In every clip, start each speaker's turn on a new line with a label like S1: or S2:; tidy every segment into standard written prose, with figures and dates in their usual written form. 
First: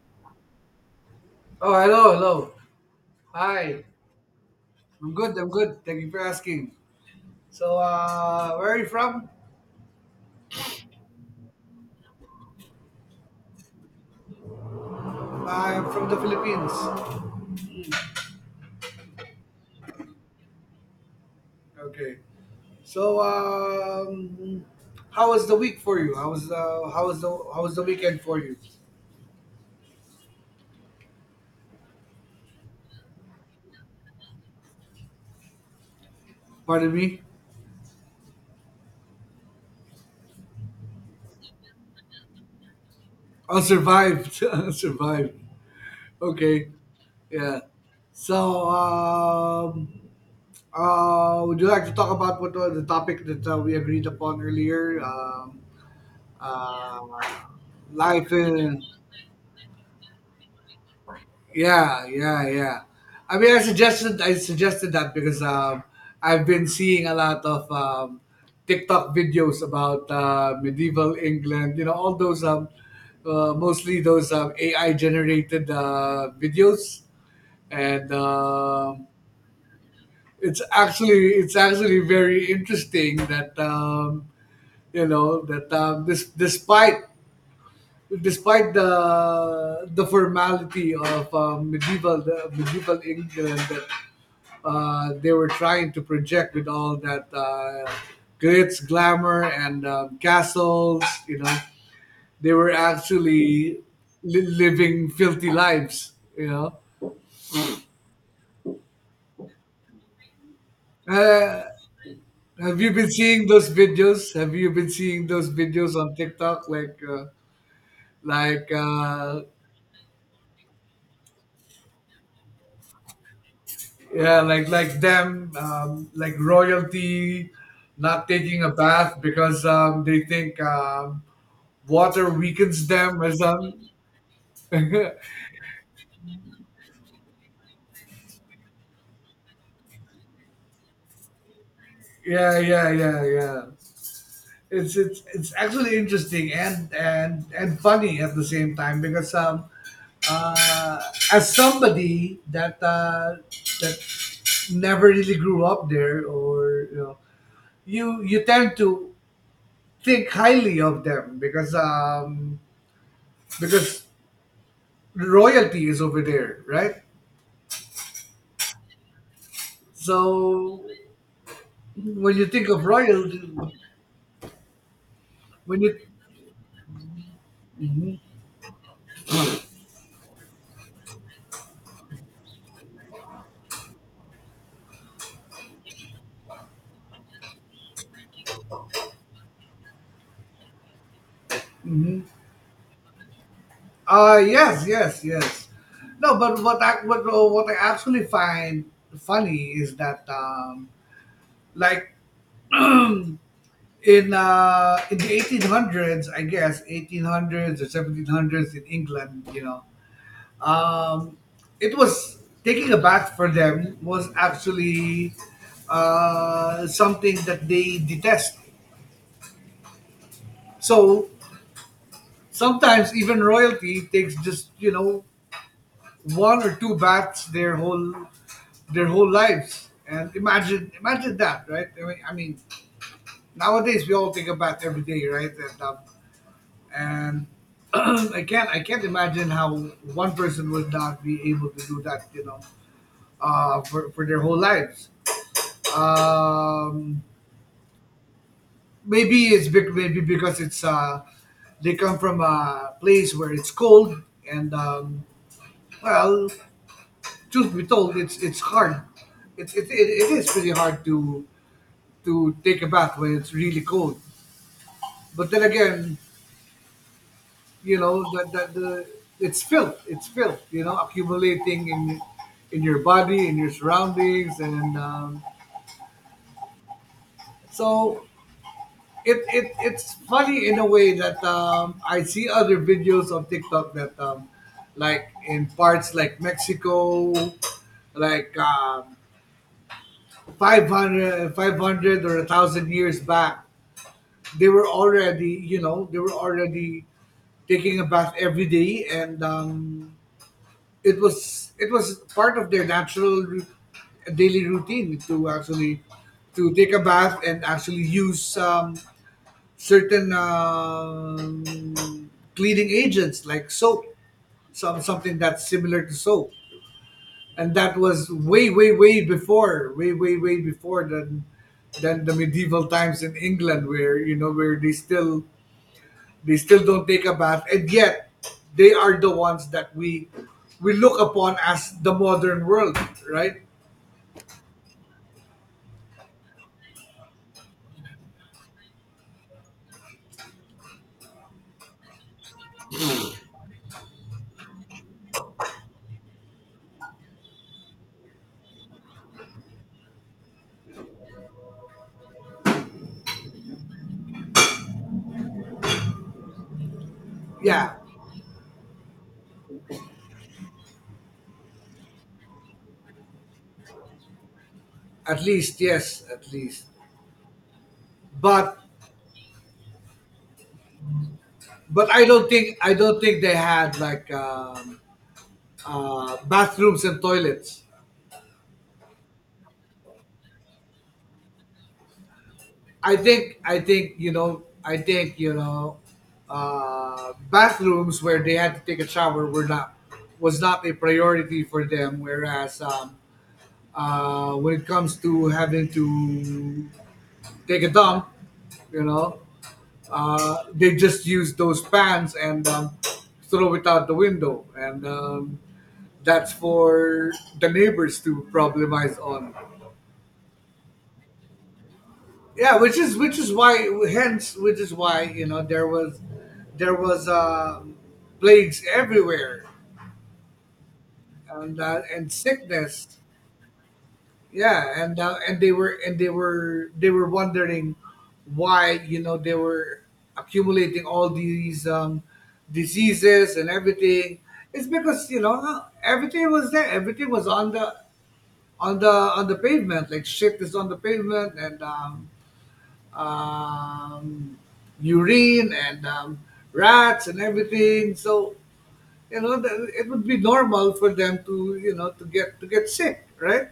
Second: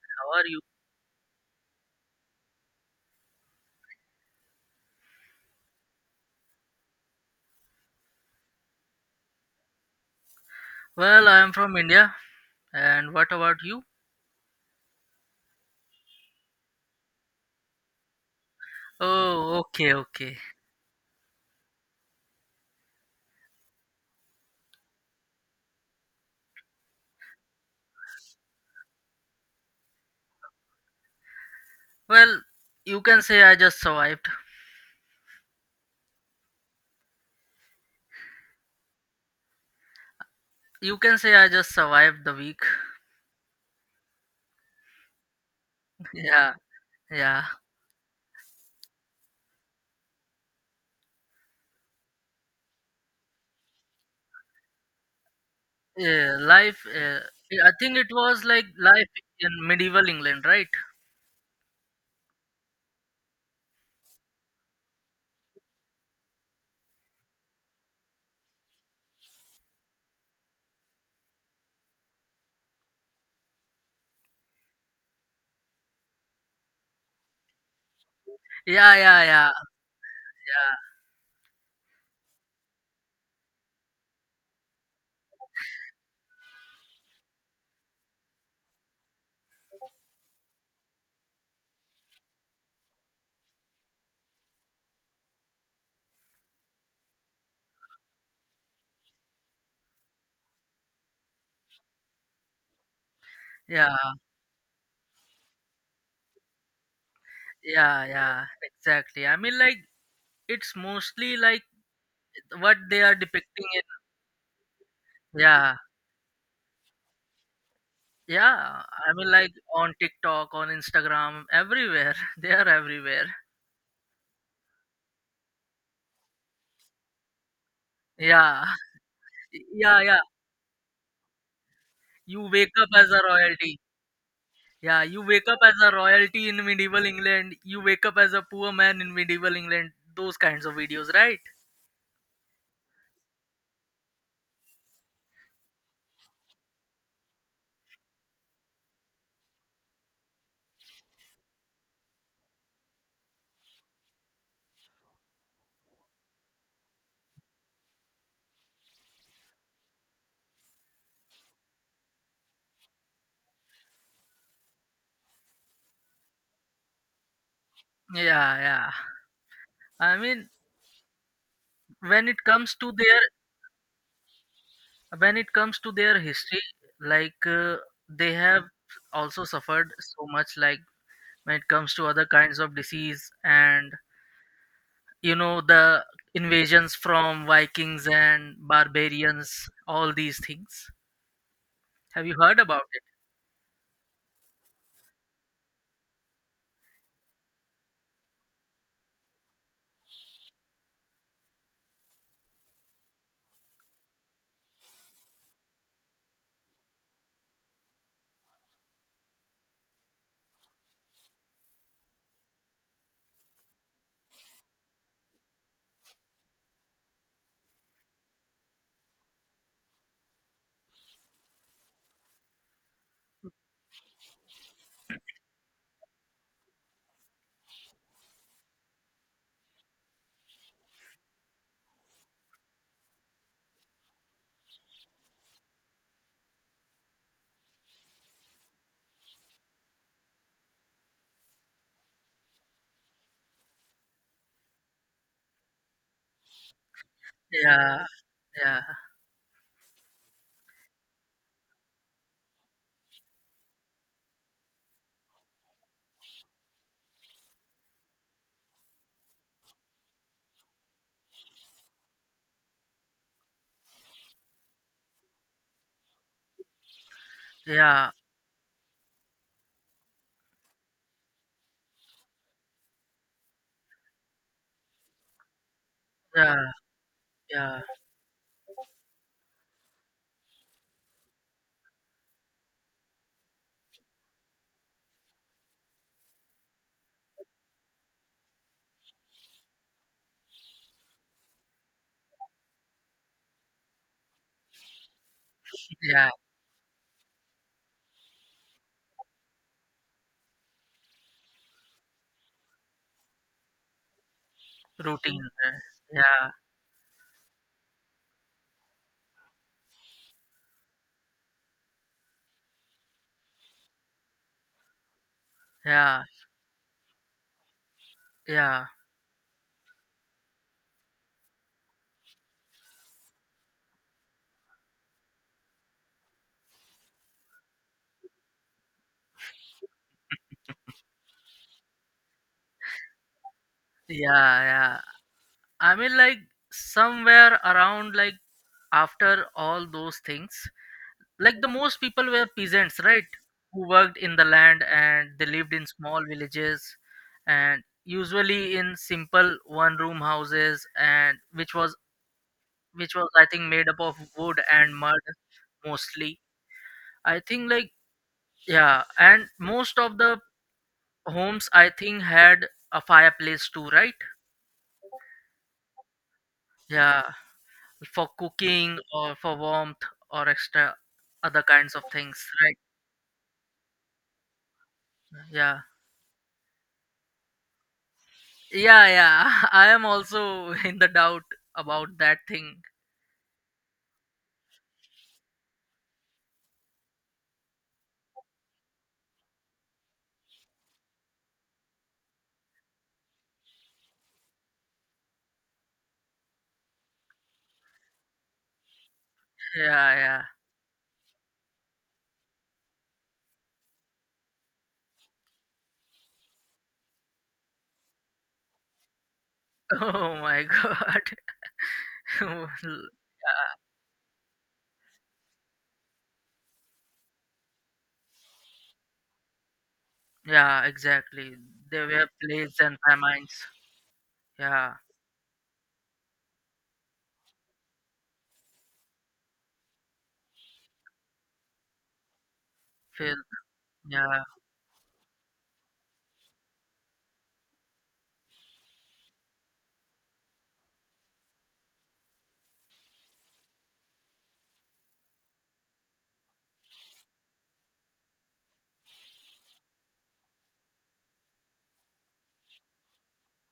S1: How are you?
S2: Oh, hello, hello. Hi. I'm good, I'm good. Thank you for asking. So, where are you from?
S1: Well, I am from India. And what about you?
S2: I'm from the Philippines.
S1: Oh, okay, okay.
S2: Okay. So, how was the week for you? How was the weekend for you?
S1: Well, you can say I just survived.
S2: Pardon me?
S1: You can say I just survived the week.
S2: Oh, survived. survived.
S1: Yeah,
S2: Okay.
S1: yeah.
S2: Yeah. So, would you like to talk about what was the topic that we agreed upon earlier?
S1: Yeah, life.
S2: Uh,
S1: I think it
S2: life
S1: was like
S2: in.
S1: life in medieval England, right?
S2: Yeah, yeah, yeah. I mean, I suggested that because, I've been seeing a lot of, TikTok videos about, medieval England, you know, all those, mostly those, ai generated videos. And,
S1: Yeah, yeah, yeah, yeah,
S2: it's actually very interesting that, you know that, this- despite the formality of, medieval the medieval England that, they were trying to project with all that, glitz, glamour, and, castles. You know, they were actually
S1: yeah,
S2: living filthy lives. You know,
S1: yeah. Exactly. I mean, like it's mostly
S2: uh,
S1: like what
S2: have you
S1: they
S2: been
S1: are
S2: seeing
S1: depicting
S2: those videos? Have you been seeing
S1: in.
S2: those
S1: Yeah,
S2: videos on TikTok, like, like
S1: yeah. I mean,
S2: uh,
S1: like on TikTok, on Instagram, everywhere. They are everywhere.
S2: yeah, like, them, like royalty, not taking
S1: Yeah,
S2: a bath because,
S1: yeah, yeah.
S2: they think, water
S1: You wake
S2: weakens
S1: up as
S2: them
S1: a
S2: or
S1: royalty.
S2: something.
S1: Yeah, you wake up as a royalty in medieval England. You wake up as a poor man in medieval England. Those kinds of videos, right?
S2: Yeah, yeah, yeah, yeah. It's actually interesting, and funny at the same time because, uh, as somebody that never really grew up there, or you know, you tend to think highly of them, because royalty is over there, right?
S1: Yeah, yeah. I mean,
S2: So
S1: when
S2: when
S1: it
S2: you think
S1: comes
S2: of
S1: to their
S2: royalty,
S1: when it comes
S2: when
S1: to
S2: you-
S1: their history, like they have also suffered so much. Like when it comes to other kinds of disease, and the invasions from Vikings and barbarians, all these things.
S2: mm.
S1: Have you heard about it?
S2: Yes, yes, yes. No, but what I actually find funny is that, like, in the 1800s, I guess 1800s or 1700s in England, you know, um, it was- taking a bath for them was actually, something that they detest. So sometimes even royalty takes, just you know, one or two bats their whole, their whole lives. And imagine that, right? I mean, nowadays we all take a bath every day, right? And, and I can't imagine how one person would not be able to do that, you know, for their whole lives. Um,
S1: Yeah, yeah,
S2: Maybe maybe because it's, they come from a place where it's cold, and, well, truth be told, it's hard. It is pretty hard to take a bath when it's really cold. But then again, you
S1: yeah,
S2: know that that the it's filth. It's filth. You know, accumulating in your body, in your surroundings, and, um,
S1: yeah, yeah,
S2: so it's funny in a way that, I see other videos on TikTok that, like in parts like Mexico, like, 500, 500, or 1,000 years back, they were already, you know, they
S1: yeah.
S2: were already taking a bath every day, and, it was part of their natural, daily routine to
S1: Routine, right?
S2: actually,
S1: Yeah,
S2: to take a bath and actually use, certain, cleaning agents like soap, something that's similar to
S1: yeah,
S2: soap. And that was way,
S1: yeah,
S2: way, way before, way, way, way before, than the medieval times in England, where you know, where they still don't take a bath, and yet they are the ones that we look upon as the modern world, right?
S1: yeah. I mean, like somewhere around, like after all those things, like the most people were peasants, right? Who worked in the land and they lived in small villages, and usually in simple one-room houses, and which was I think made up of wood and mud mostly. I think
S2: Yeah,
S1: like yeah, and most of the homes I think had a fireplace too, right?
S2: at least. Yes, at least.
S1: Yeah, for
S2: But
S1: cooking or for warmth or extra other kinds of
S2: but I don't
S1: things, right?
S2: think I don't think they had like,
S1: Yeah.
S2: bathrooms and toilets.
S1: Yeah, yeah. I am also in the doubt about that thing.
S2: I think you know I think you know bathrooms where they had to take a shower were not- was not a priority for them. Whereas, when it comes to having to take a dump, you know,
S1: Yeah, yeah.
S2: they just use those pans and, throw it out the window, and, that's for the neighbors to problemize on.
S1: Oh my god. L-
S2: Yeah, which is why, hence, which is why you know, there was plagues everywhere,
S1: yeah, exactly.
S2: and,
S1: They were plagued and
S2: sickness.
S1: famines. Yeah,
S2: Yeah, and, and they were wondering why, you know, they were accumulating all these,
S1: filled.
S2: diseases and everything.
S1: Yeah.
S2: It's because, you know, everything was there, everything was on the, on the on the pavement, like shit is on the pavement, and, um, urine, and, rats, and everything. So, you know, that it would be normal for them to, you know, to get sick, right?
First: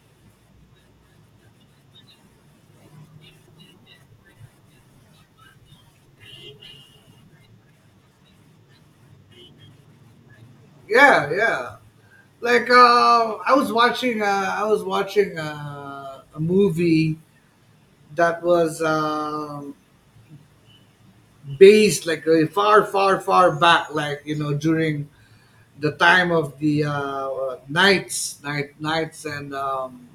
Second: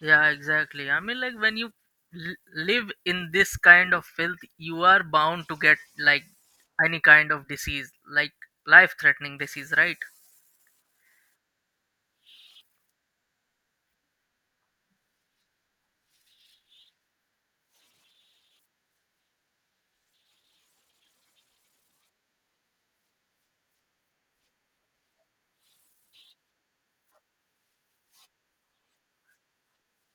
S1: Yeah, exactly. I mean, like when you live in this kind of filth, you are bound to get like any kind of disease, like life-threatening disease, right?
S2: Yeah, yeah. Like, I was watching, a movie that was, based like, far, far, far back, like you know, during the time of the,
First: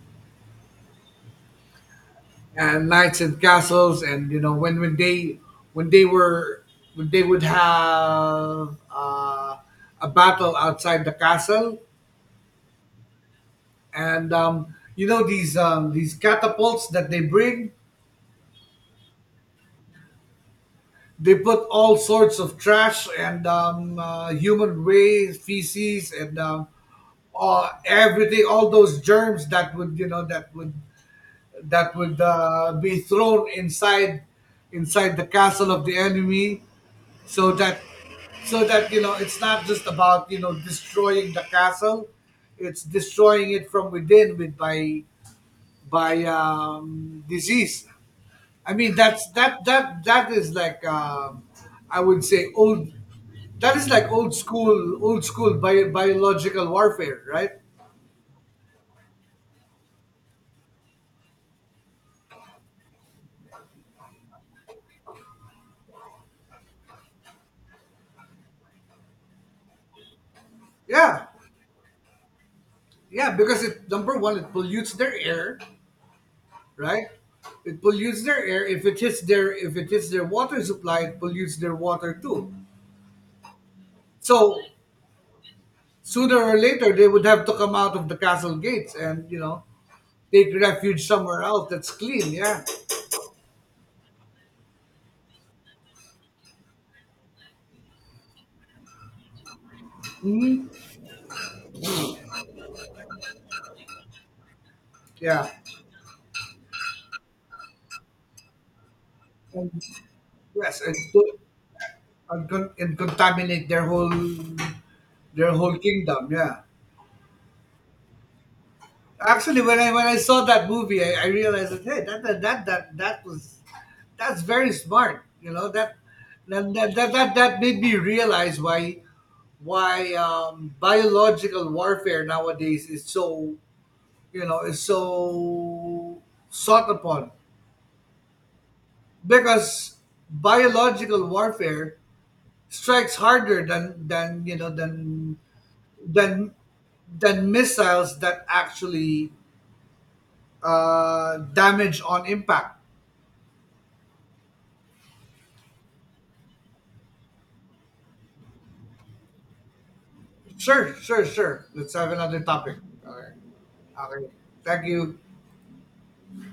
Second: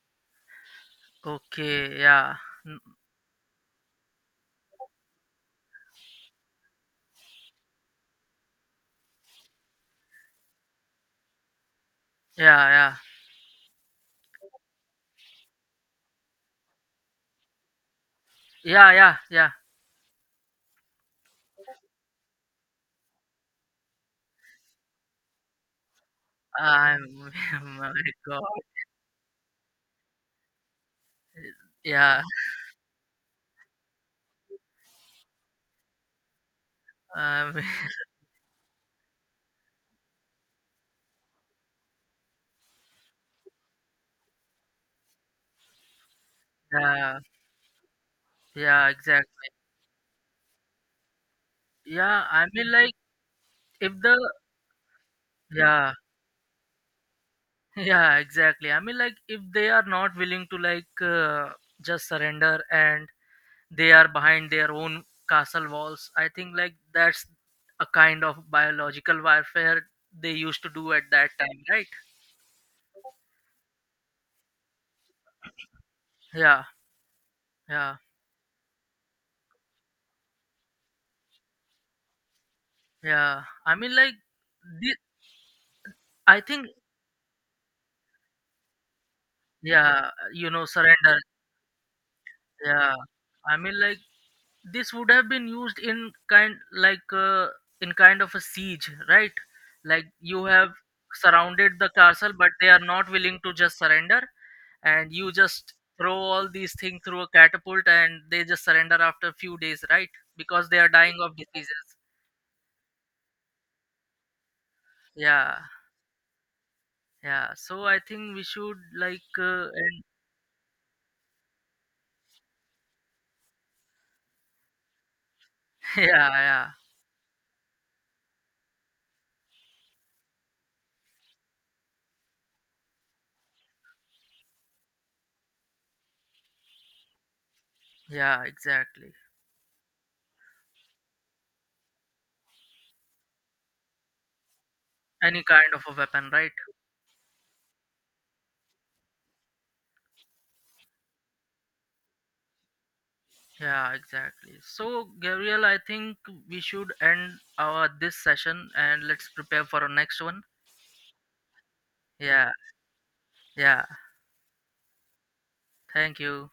S1: Okay, yeah, N-
S2: knights and castles, and you know when, when they were when they would have, a battle outside the castle,
S1: yeah, yeah,
S2: and, you know, these, these catapults that they bring,
S1: yeah, yeah, yeah.
S2: they put all sorts of trash, and, human waste, feces, and,
S1: I'm,
S2: all,
S1: my
S2: everything,
S1: God,
S2: all those germs that would, you know, that would,
S1: yeah,
S2: be thrown inside, the castle of the enemy, so
S1: um,
S2: that, you know, it's not just about, you know, destroying the castle, it's destroying it from within, with, by,
S1: yeah,
S2: disease. I
S1: yeah,
S2: mean, that's-
S1: exactly.
S2: that is like, I would
S1: Yeah, I
S2: say
S1: mean,
S2: old
S1: like
S2: that is
S1: if
S2: like
S1: the,
S2: old school,
S1: yeah,
S2: biological warfare, right?
S1: yeah, exactly. I mean, like if they are not willing to like just surrender and they are behind their own castle walls. I think like that's a kind of biological warfare they used to do at
S2: Yeah,
S1: that time, right?
S2: yeah, because it- number one, it pollutes their air,
S1: Yeah,
S2: right? It
S1: yeah,
S2: pollutes their air. If it hits their water supply, it pollutes their water too.
S1: yeah. I mean like
S2: So
S1: thi-
S2: sooner
S1: I
S2: or
S1: think
S2: later, they would have to come out of the castle gates and, you know,
S1: yeah, you
S2: take
S1: know,
S2: refuge
S1: surrender.
S2: somewhere else that's clean. Yeah,
S1: Yeah. I mean like this would have been used in kind like in kind of a siege, right? Like you have surrounded the castle but they are not willing to just surrender and you
S2: yeah,
S1: just throw all these things through a catapult and they just surrender after a few
S2: and
S1: days, right? Because they
S2: yes,
S1: are
S2: and,
S1: dying of diseases.
S2: and, and contaminate their whole, their
S1: Yeah,
S2: whole kingdom. Yeah.
S1: yeah. So I think we should like
S2: Actually, when I,
S1: and
S2: when I saw that movie, I realized that, hey, that was- that's very smart. You know that
S1: yeah yeah
S2: that that that that, that made me realize why, biological warfare nowadays is so, you know, is so sought upon,
S1: yeah exactly,
S2: because biological warfare strikes harder than, you know,
S1: any kind of a weapon,
S2: than
S1: right?
S2: than missiles that actually, damage on impact.
S1: Yeah, exactly. So Gabriel, I think we should end our this session and let's prepare for our next one.
S2: Sure, sure, sure. Let's have another
S1: Yeah,
S2: topic. All
S1: yeah,
S2: right. Okay. Thank you.
S1: thank you.